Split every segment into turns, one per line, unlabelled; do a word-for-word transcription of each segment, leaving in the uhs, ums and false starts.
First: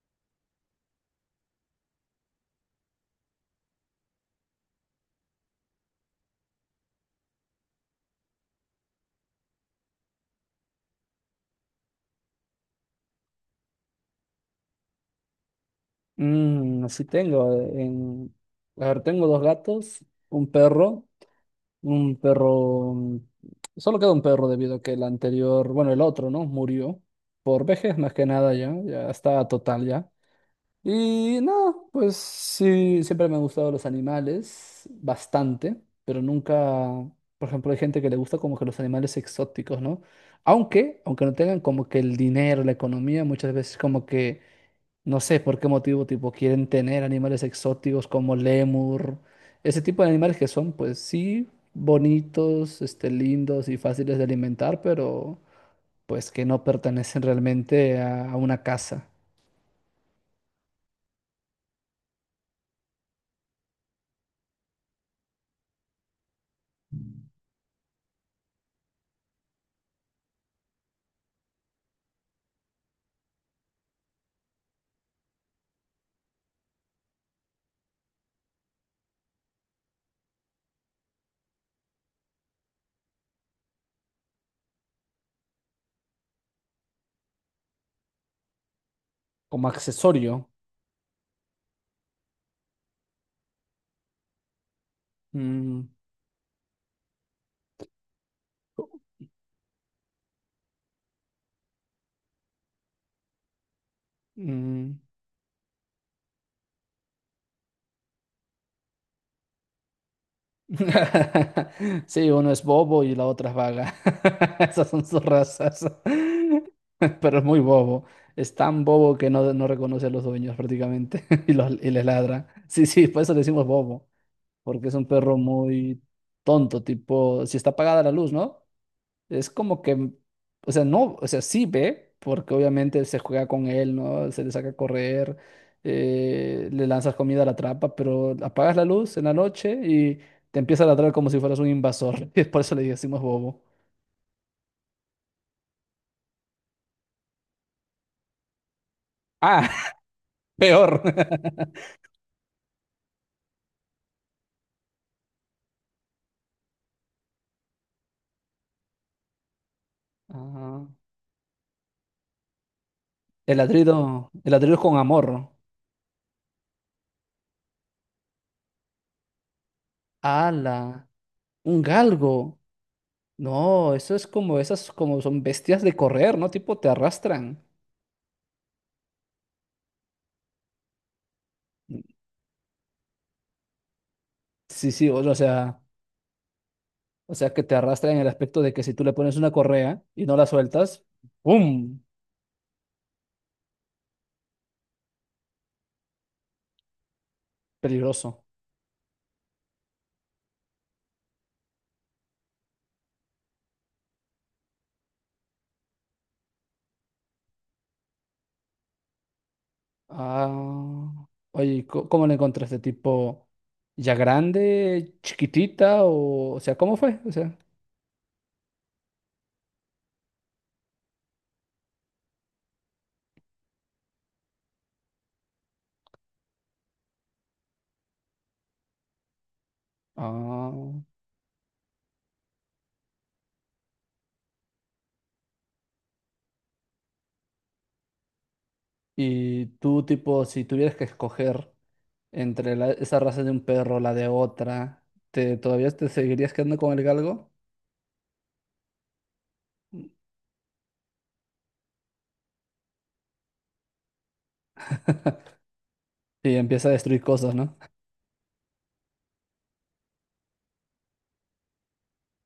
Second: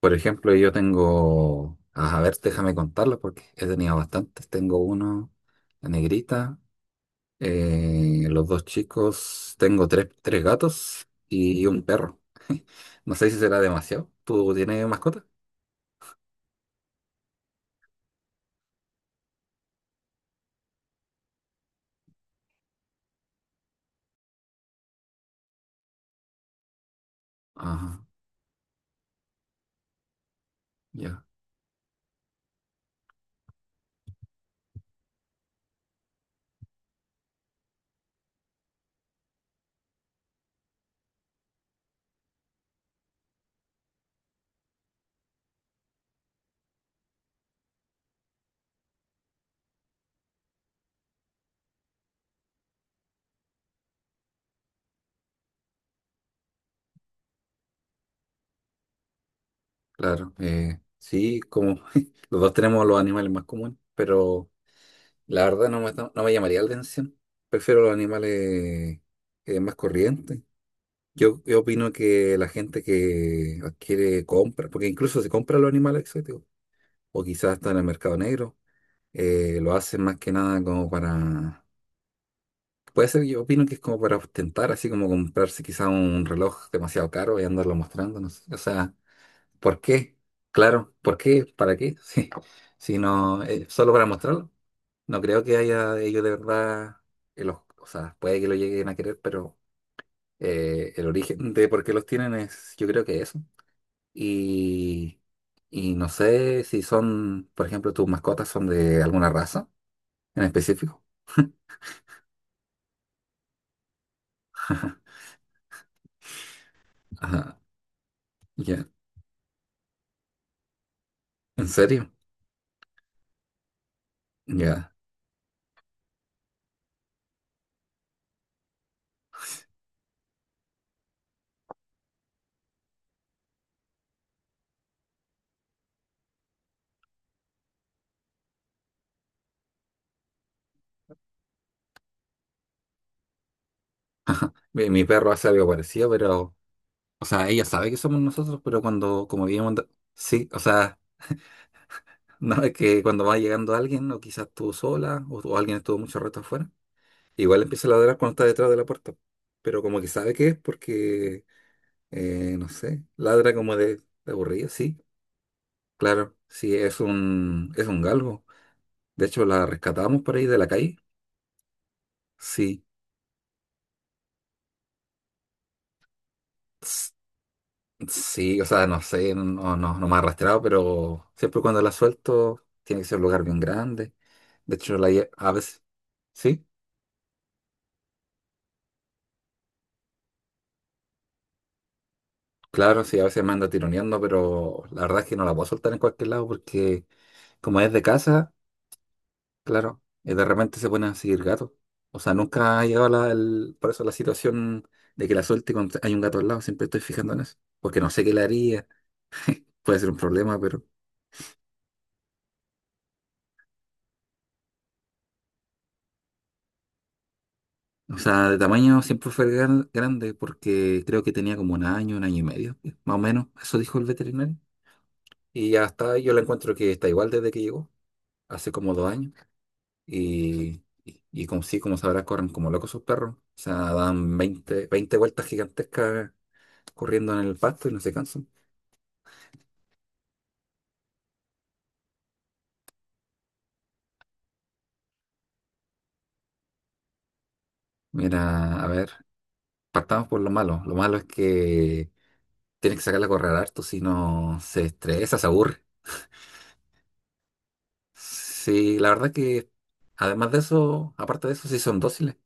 Por ejemplo, yo tengo, a ver, déjame contarlos porque he tenido bastantes. Tengo uno, la negrita, eh, los dos chicos, tengo tres, tres gatos y un perro. No sé si será demasiado. ¿Tú tienes mascota?
Mm, sí tengo. En... A ver, tengo dos gatos, un perro, un perro... mm, Solo queda un perro debido a que el anterior, bueno, el otro, ¿no? Murió por
Ajá,
vejez más que nada ya, ya estaba total ya.
ya,
Y no, pues sí, siempre me han gustado los animales, bastante, pero nunca, por ejemplo, hay gente que le gusta como que los animales exóticos, ¿no? Aunque, aunque no tengan como que el dinero, la economía, muchas veces como que no sé por qué motivo, tipo, quieren tener animales exóticos como lémur, ese tipo de animales que son, pues sí, bonitos, este, lindos y fáciles de alimentar, pero pues que no pertenecen realmente a, a una casa,
claro. Eh, sí, como los dos tenemos los animales más comunes, pero la verdad no me, no me llamaría la atención. Prefiero los animales eh, más corrientes. Yo, yo opino que la gente que adquiere compra, porque incluso se compra los animales exóticos, o quizás está en el mercado negro, eh, lo hacen más que nada como para, puede ser, yo opino que es como para ostentar, así como comprarse quizás un reloj demasiado caro y andarlo mostrando, no sé. O sea,
como
¿por qué?
accesorio.
Claro, ¿por qué? ¿Para qué? Sí. Si no, eh, solo para mostrarlo. No creo que
Mm,
haya ellos de verdad, eh, los, o sea, puede que lo lleguen a querer, pero eh, el origen de por qué los tienen es, yo creo que eso.
mm.
Y, y no sé si son, por ejemplo, tus mascotas son de alguna raza en específico.
Sí, uno es bobo y la otra es vaga. Esas son sus razas. Pero es
Ajá,
muy bobo. Es tan
ya,
bobo que no, no reconoce a los dueños prácticamente y,
¿en
los, y les
serio?
ladra. Sí, sí, por eso le decimos bobo, porque
Ya.
es un perro muy tonto, tipo, si está apagada la luz, ¿no? Es como que, o sea, no, o sea, sí ve, porque obviamente se juega con él, ¿no? Se le saca a correr, eh, le lanzas comida a la trampa, pero apagas la luz en la noche y te empieza a ladrar como si fueras un invasor. Y por eso le decimos bobo.
Mi, mi perro hace algo parecido, pero, o sea, ella sabe que somos nosotros, pero cuando, como
Ah,
vivimos, en sí, o sea,
peor.
no es que cuando va llegando alguien, o quizás tú sola, o, o alguien estuvo mucho rato afuera, igual empieza a ladrar cuando está detrás de la puerta, pero como que sabe que es
Ajá.
porque, eh, no sé, ladra
El
como de, de
ladrido, el
aburrido,
ladrido con
sí.
amor.
Claro, sí, es un, es un galgo. De hecho, la rescatamos por ahí de la
¡Hala!
calle.
Un galgo.
Sí,
No, eso es como esas, como son bestias de correr, ¿no? Tipo, te
s-
arrastran.
sí, o sea, no sé, no, no, no me ha arrastrado, pero siempre cuando la suelto tiene que ser un lugar bien grande. De
Sí,
hecho,
sí,
la,
o
lle-
o
a
sea,
veces, sí,
o sea que te arrastran en el aspecto de que si tú le pones una correa y no la sueltas, ¡pum!
claro, sí, a veces me anda tironeando, pero la verdad es que no la puedo soltar en cualquier lado porque como es de
Peligroso.
casa, claro, y de repente se ponen a seguir gatos. O sea, nunca ha llegado la, el- por eso la situación de que la suelte cuando hay un gato al lado, siempre estoy fijando en eso, porque no sé qué le haría puede ser un
Ah,
problema, pero...
oye, ¿co- ¿cómo la encontraste? ¿Tipo ya grande, chiquitita o, o sea, cómo fue? O sea,
O sea, de tamaño siempre fue gran- grande porque creo que tenía como un año, un año y medio, más o menos. Eso dijo el veterinario. Y ya está, yo la encuentro que está igual desde que llegó, hace como dos años. Y,
ah,
y, y como sí, como sabrás, corren como locos sus perros. O sea, dan veinte veinte vueltas gigantescas corriendo en el pasto y no se cansan.
y tú tipo, si tuvieras que escoger entre la- esa raza de un perro, la de otra, ¿te, todavía te seguirías quedando con el galgo?
Mira, a ver, partamos por lo malo. Lo malo es que tienes que sacarla a correr harto, si no se estresa, se aburre.
Y empieza a destruir cosas, ¿no?
Sí, la verdad que además de eso, aparte de eso, sí son dóciles,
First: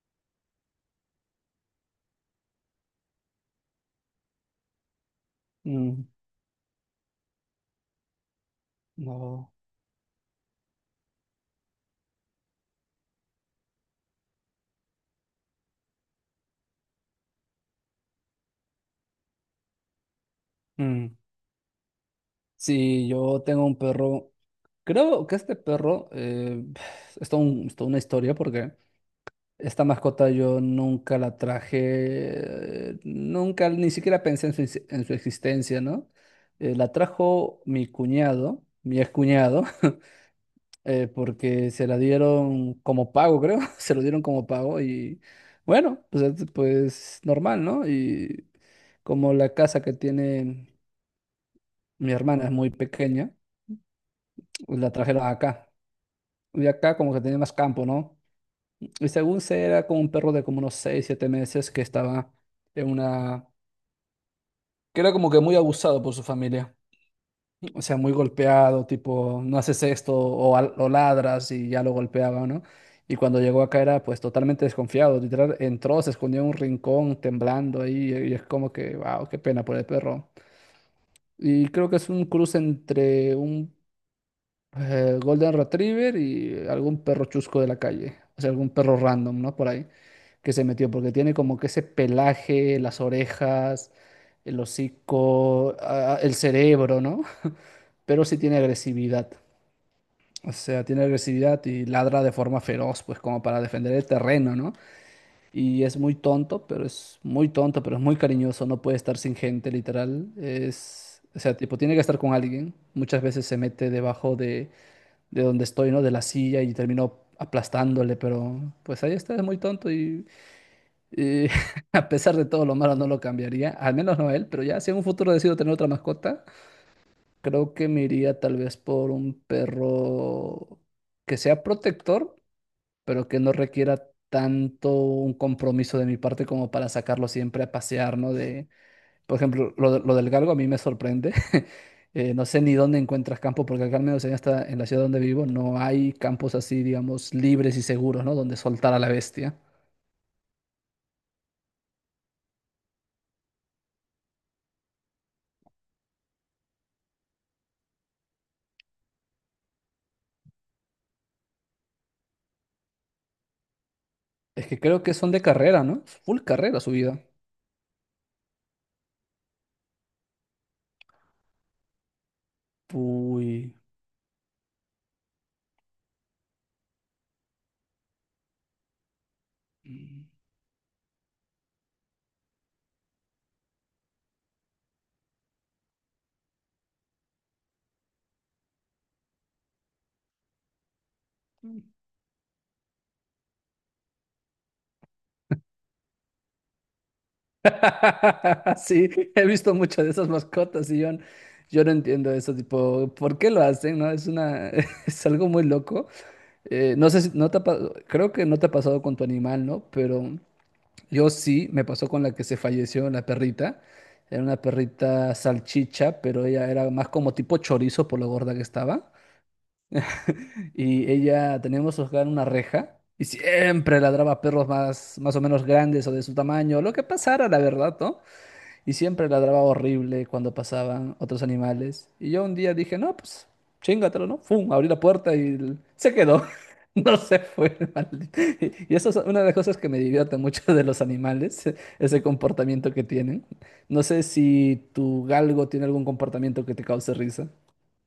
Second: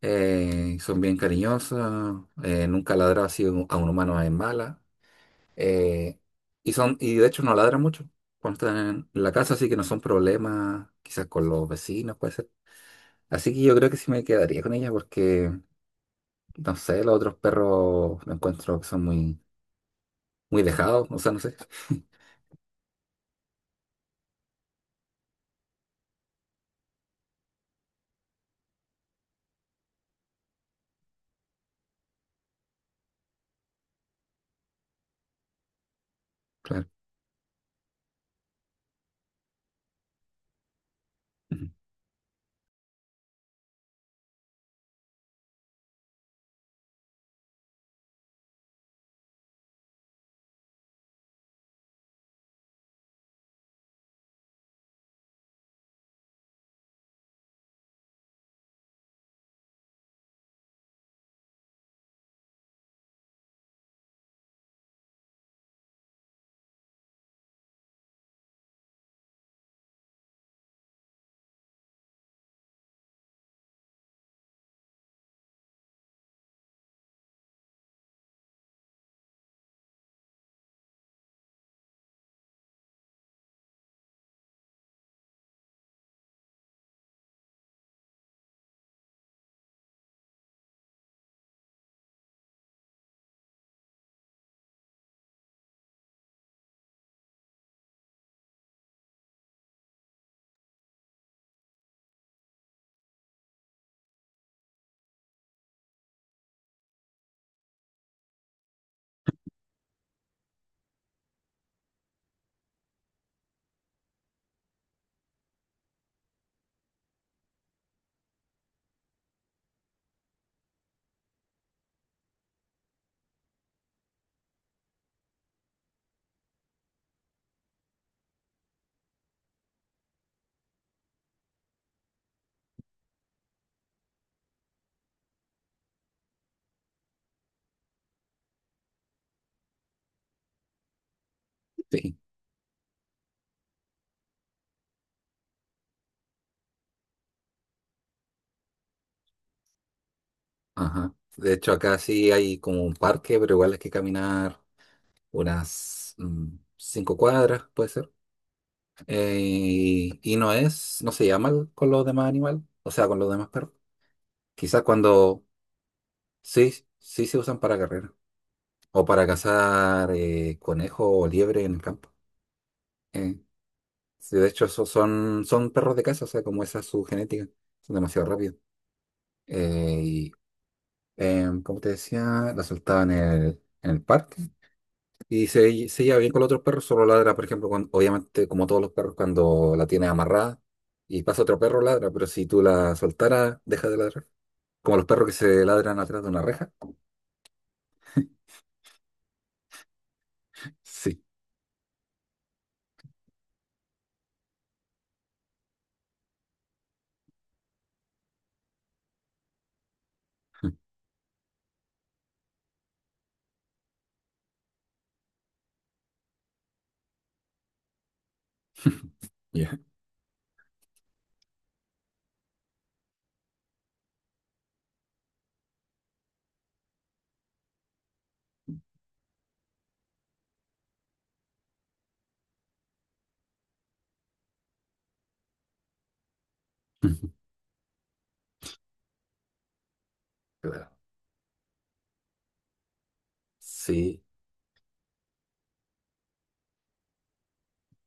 eh, son bien cariñosas, eh, nunca ladran así a un a un humano en mala,
Mm,
eh, y son, y de hecho no ladran mucho cuando están en la
no.
casa, así que no son problemas, quizás con los vecinos puede ser. Así que yo creo que sí me quedaría con ella porque, no sé, los otros perros lo encuentro que son muy, muy dejados,
Mm.
o sea, no sé.
Sí, yo tengo un perro. Creo que este perro eh, es toda un- es toda una historia porque esta mascota yo nunca la traje, eh, nunca ni siquiera pensé en su, ex- en su existencia, ¿no? Eh,
Claro.
la trajo mi cuñado, mi excuñado. eh,
Ujú.
porque se la dieron como pago, creo, se lo dieron como pago y bueno, pues, es- pues normal, ¿no? Y como la casa que tiene mi hermana es muy pequeña, pues, la trajeron acá. Y acá como que tenía más campo, ¿no? Y según se era como un perro de como unos seis siete meses que estaba en una... que era como que muy abusado por su familia. O sea, muy golpeado, tipo, no haces esto o, al- o ladras y ya lo golpeaba, ¿no? Y cuando llegó acá era pues totalmente desconfiado, literal, entró, se escondió en un rincón temblando ahí y es como que, wow, qué pena por el perro. Y creo que es un cruce entre un eh, Golden Retriever y algún perro chusco de la calle, o sea, algún perro random, ¿no? Por ahí, que se metió, porque tiene como que ese pelaje, las orejas, el hocico, ah, el cerebro, ¿no? Pero sí tiene agresividad. O sea, tiene agresividad y ladra de forma feroz, pues como para defender el terreno, ¿no? Y es muy tonto, pero es muy tonto, pero es muy cariñoso, no puede estar sin gente, literal. Es, o sea, tipo, tiene que estar con alguien. Muchas veces se mete debajo de, de donde estoy, ¿no? De la silla y termino aplastándole, pero pues ahí está, es muy tonto y, y a pesar de todo lo malo no lo cambiaría, al menos no él, pero ya si en un futuro decido tener otra mascota, creo que me iría tal vez por un perro que sea protector pero que no requiera tanto un compromiso de mi parte como para sacarlo siempre a pasear, ¿no? De, por ejemplo, lo, de- lo del galgo a mí me sorprende.
Sí,
Eh, no sé ni dónde encuentras campo, porque acá al menos en esta, en la ciudad donde vivo no hay campos así, digamos, libres y seguros, ¿no? Donde soltar a la bestia.
ajá. De hecho, acá sí hay como un parque, pero igual hay que caminar unas mm, cinco cuadras, puede ser. Eh, y y no es, no se llama el- con los demás animales, o sea, con los demás perros.
Es que
Quizás
creo que son de
cuando
carrera, ¿no? Full
sí,
carrera su vida.
sí se usan para carrera o para cazar eh, conejo o liebre en el campo. Eh,
Uy.
sí, de hecho, esos son, son perros de caza, o sea, como esa es su genética, son demasiado rápidos. Eh, y, em, Como te decía, la soltaba en el, en el parque. Y se, se lleva bien con los otros perros, solo ladra, por ejemplo, cuando- obviamente, como todos los perros, cuando la tienes amarrada y pasa otro perro,
Mm.
ladra, pero si tú la soltaras, deja de ladrar. Como los perros que se ladran atrás de una reja.
Sí, he visto muchas de esas mascotas y yo, n-
Sí.
yo no entiendo eso, tipo, ¿por qué lo hacen? ¿No? Es una, es algo muy loco. Eh, no sé si, no te ha pa- creo que no te ha pasado con tu animal, ¿no? Pero yo sí, me pasó con la que se falleció, la perrita. Era una perrita salchicha, pero ella era más como tipo chorizo por lo gorda que estaba.
Ya.
Y ella, teníamos hogar una reja. Y siempre ladraba a perros más, más o menos grandes o de su tamaño, lo que pasara, la verdad, ¿no? Y siempre ladraba horrible cuando pasaban otros animales. Y yo un día dije, no, pues chingatelo, ¿no? Fum, abrí la puerta y el- se quedó. No se fue, el maldito. Y y eso es una de las cosas que me divierte mucho de
Claro.
los animales, ese comportamiento que tienen. No
Sí.
sé si tu galgo tiene algún comportamiento que te cause risa.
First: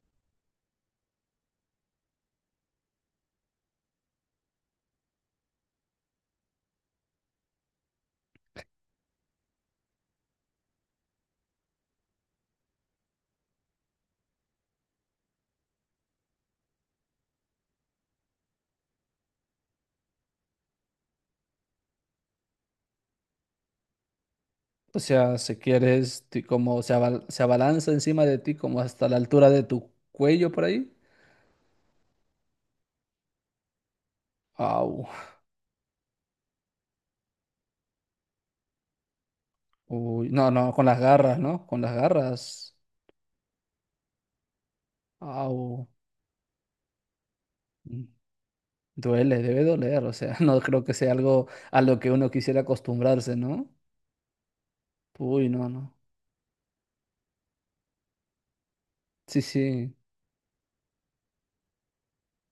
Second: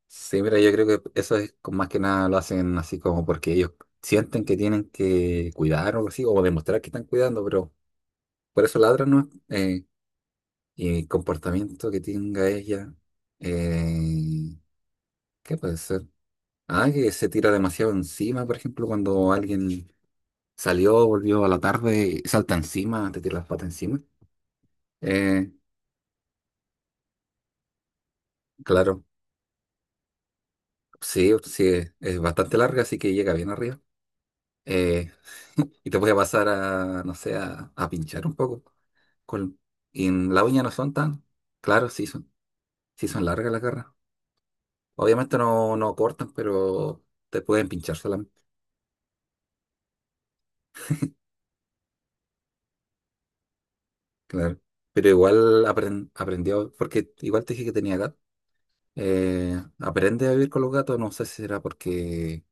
Sí, mira, yo creo que eso es con- más que nada lo hacen así como porque ellos sienten que tienen que cuidar o algo así, o demostrar que están cuidando, pero por eso ladran, ¿no? Eh, y el comportamiento que tenga ella, eh, ¿qué puede ser? Ah, que se tira demasiado encima, por ejemplo, cuando alguien salió, volvió a la tarde y salta encima, te tira las patas encima.
O sea,
Eh,
si quieres, ti- como se, abal- se abalanza encima de ti, como
claro,
hasta la altura de tu cuello por ahí.
sí, sí, es, es bastante larga, así que llega bien arriba.
Au.
Eh, y te puede pasar a, no sé, a, a pinchar un poco. Con, y
Uy,
en la
no,
uña no
no, con
son
las
tan,
garras, ¿no? Con
claro,
las
sí son,
garras.
sí son largas las garras. Obviamente no,
Au.
no cortan, pero te pueden pinchar
Mm.
solamente,
Duele, debe doler, o sea, no creo que sea algo a lo que uno quisiera acostumbrarse, ¿no?
claro. Pero
Uy,
igual
no, no.
apren- aprendió, porque igual te dije que tenía gato.
Sí,
Eh,
sí.
aprende a vivir con los gatos, no sé si será porque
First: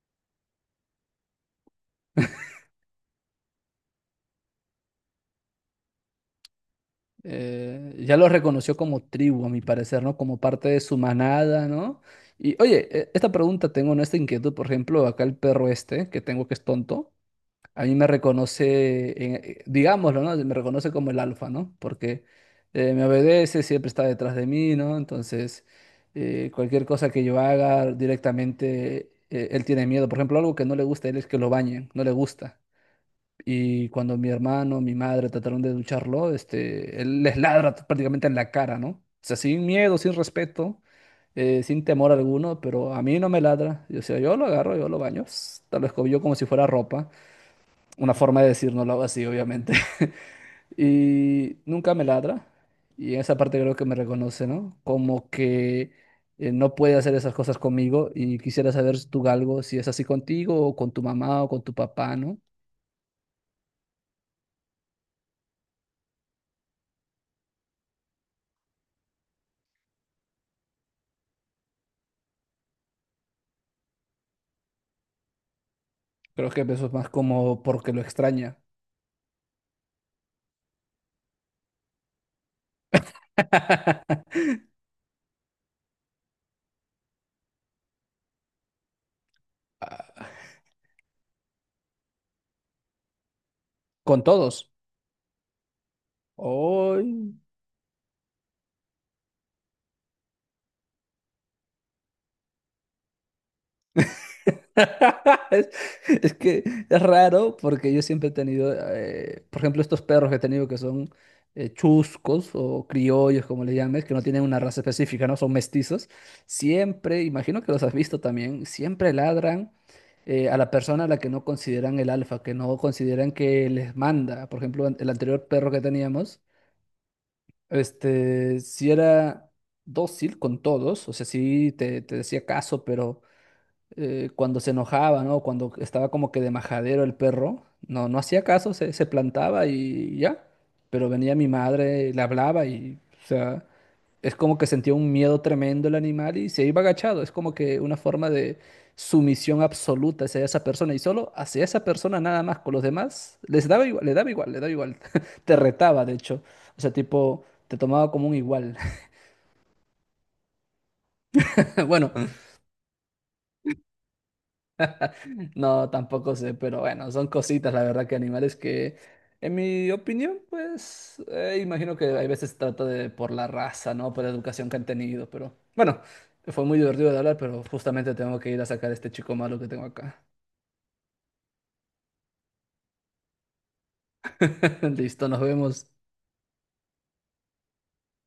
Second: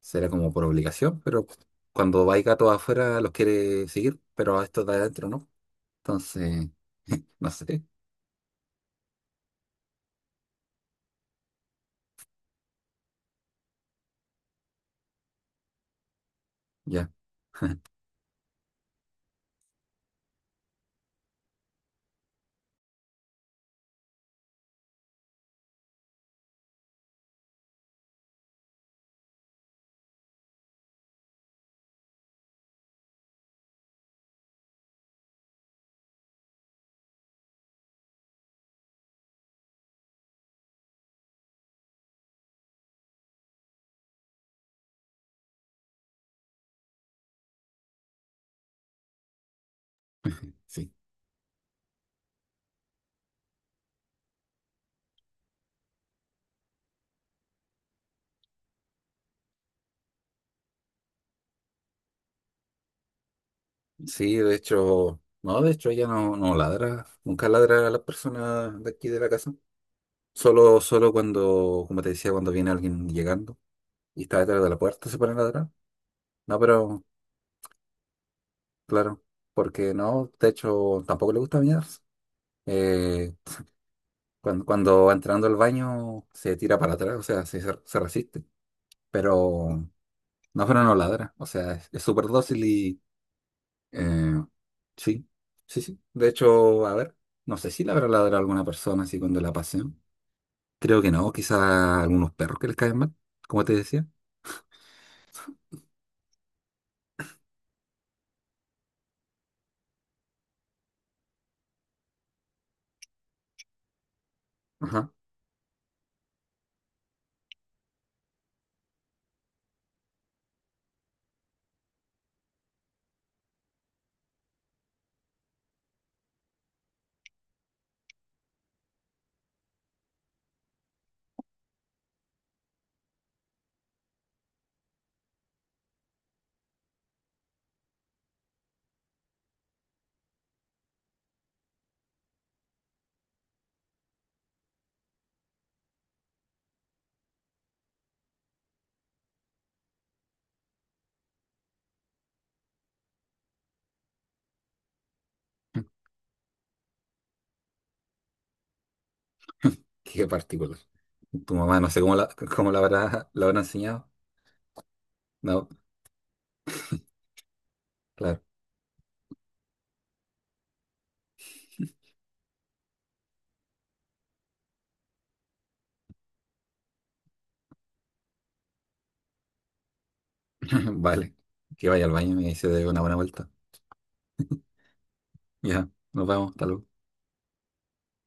será como por obligación, pero cuando hay gatos afuera los quiere seguir, pero a estos de adentro no. Entonces, no sé,
eh, ya lo reconoció como tribu, a mi parecer, ¿no? Como parte de su manada, ¿no? Y oye, e- esta pregunta tengo, ¿no? Esta inquietud, por ejemplo, acá el perro este, que tengo que es
ya,
tonto. A mí me reconoce, en- eh, digámoslo, ¿no? Me reconoce como el alfa, ¿no? Porque eh, me obedece, siempre está detrás de mí, ¿no? Entonces, eh, cualquier cosa que yo haga directamente, eh, él tiene miedo. Por ejemplo, algo que no le gusta a él es que lo bañen, no le gusta. Y cuando mi hermano, mi madre trataron de ducharlo, este, él les ladra t- prácticamente en la cara, ¿no? O sea, sin miedo, sin respeto, eh, sin temor alguno, pero a mí no me ladra. Y, O sea, yo lo agarro, yo lo baño, tal lo escobillo como si fuera ropa una forma de decir no lo hago así, obviamente.
sí.
Y nunca me ladra. Y en esa parte creo que me reconoce, ¿no? Como que eh, no puede hacer esas cosas conmigo. Y quisiera saber tú, Galgo, si es así contigo o con tu mamá o con tu papá, ¿no?
Sí, de hecho, no, de hecho ella no, no ladra, nunca ladra a las personas de aquí de la casa. Solo, solo cuando, como te decía, cuando viene alguien llegando y está detrás de la puerta se pone a ladrar.
Creo
No,
que eso es
pero
más como porque lo extraña.
claro, porque no, de hecho tampoco le gusta bañarse. Eh, Cuando, cuando va entrando al baño se tira para atrás, o sea, se, se resiste, pero
Ah,
no, pero no ladra, o sea, es es súper dócil y
Con
eh,
todos.
sí, sí, sí. De hecho, a ver,
Hoy.
no sé si le habrá ladrado a alguna persona así cuando la pasean. Creo que no, quizá algunos perros que les caen mal, como te decía.
Es, es que es raro porque yo siempre he tenido, eh, por ejemplo, estos perros que he tenido que son eh, chuscos o criollos, como le llames, que no tienen una raza
Ajá,
específica, ¿no? Son mestizos. Siempre, imagino que los has visto también, siempre ladran eh, a la persona a la que no consideran el alfa, que no consideran que les manda. Por ejemplo, an- el anterior perro que teníamos, este, si era dócil con todos, o sea, sí te, te decía caso, pero eh, cuando se enojaba, ¿no? Cuando estaba como que de majadero el perro, no, no hacía caso, se, se plantaba y ya. Pero venía mi madre, le hablaba y, o sea, es como que sentía un miedo tremendo el animal y se iba agachado. Es como que una forma de sumisión absoluta hacia esa persona y solo hacia esa persona nada más. Con los demás les daba igual, le daba igual, le daba igual. Te retaba, de hecho. O sea, tipo, te tomaba como un igual.
qué particular. Tu mamá no sé
Bueno,
cómo la, cómo la habrá, la habrá enseñado. No,
No, tampoco sé, pero bueno, son cositas, la verdad, que
claro,
animales que, en mi opinión, pues, eh, imagino que hay veces se trata de por la raza, ¿no? Por la educación que han tenido, pero bueno, fue muy divertido de hablar, pero justamente tengo que ir a sacar a este chico malo que tengo acá.
vale, que vaya al baño y ahí se dé una buena vuelta.
Listo, nos
Ya,
vemos.
nos vemos, hasta luego.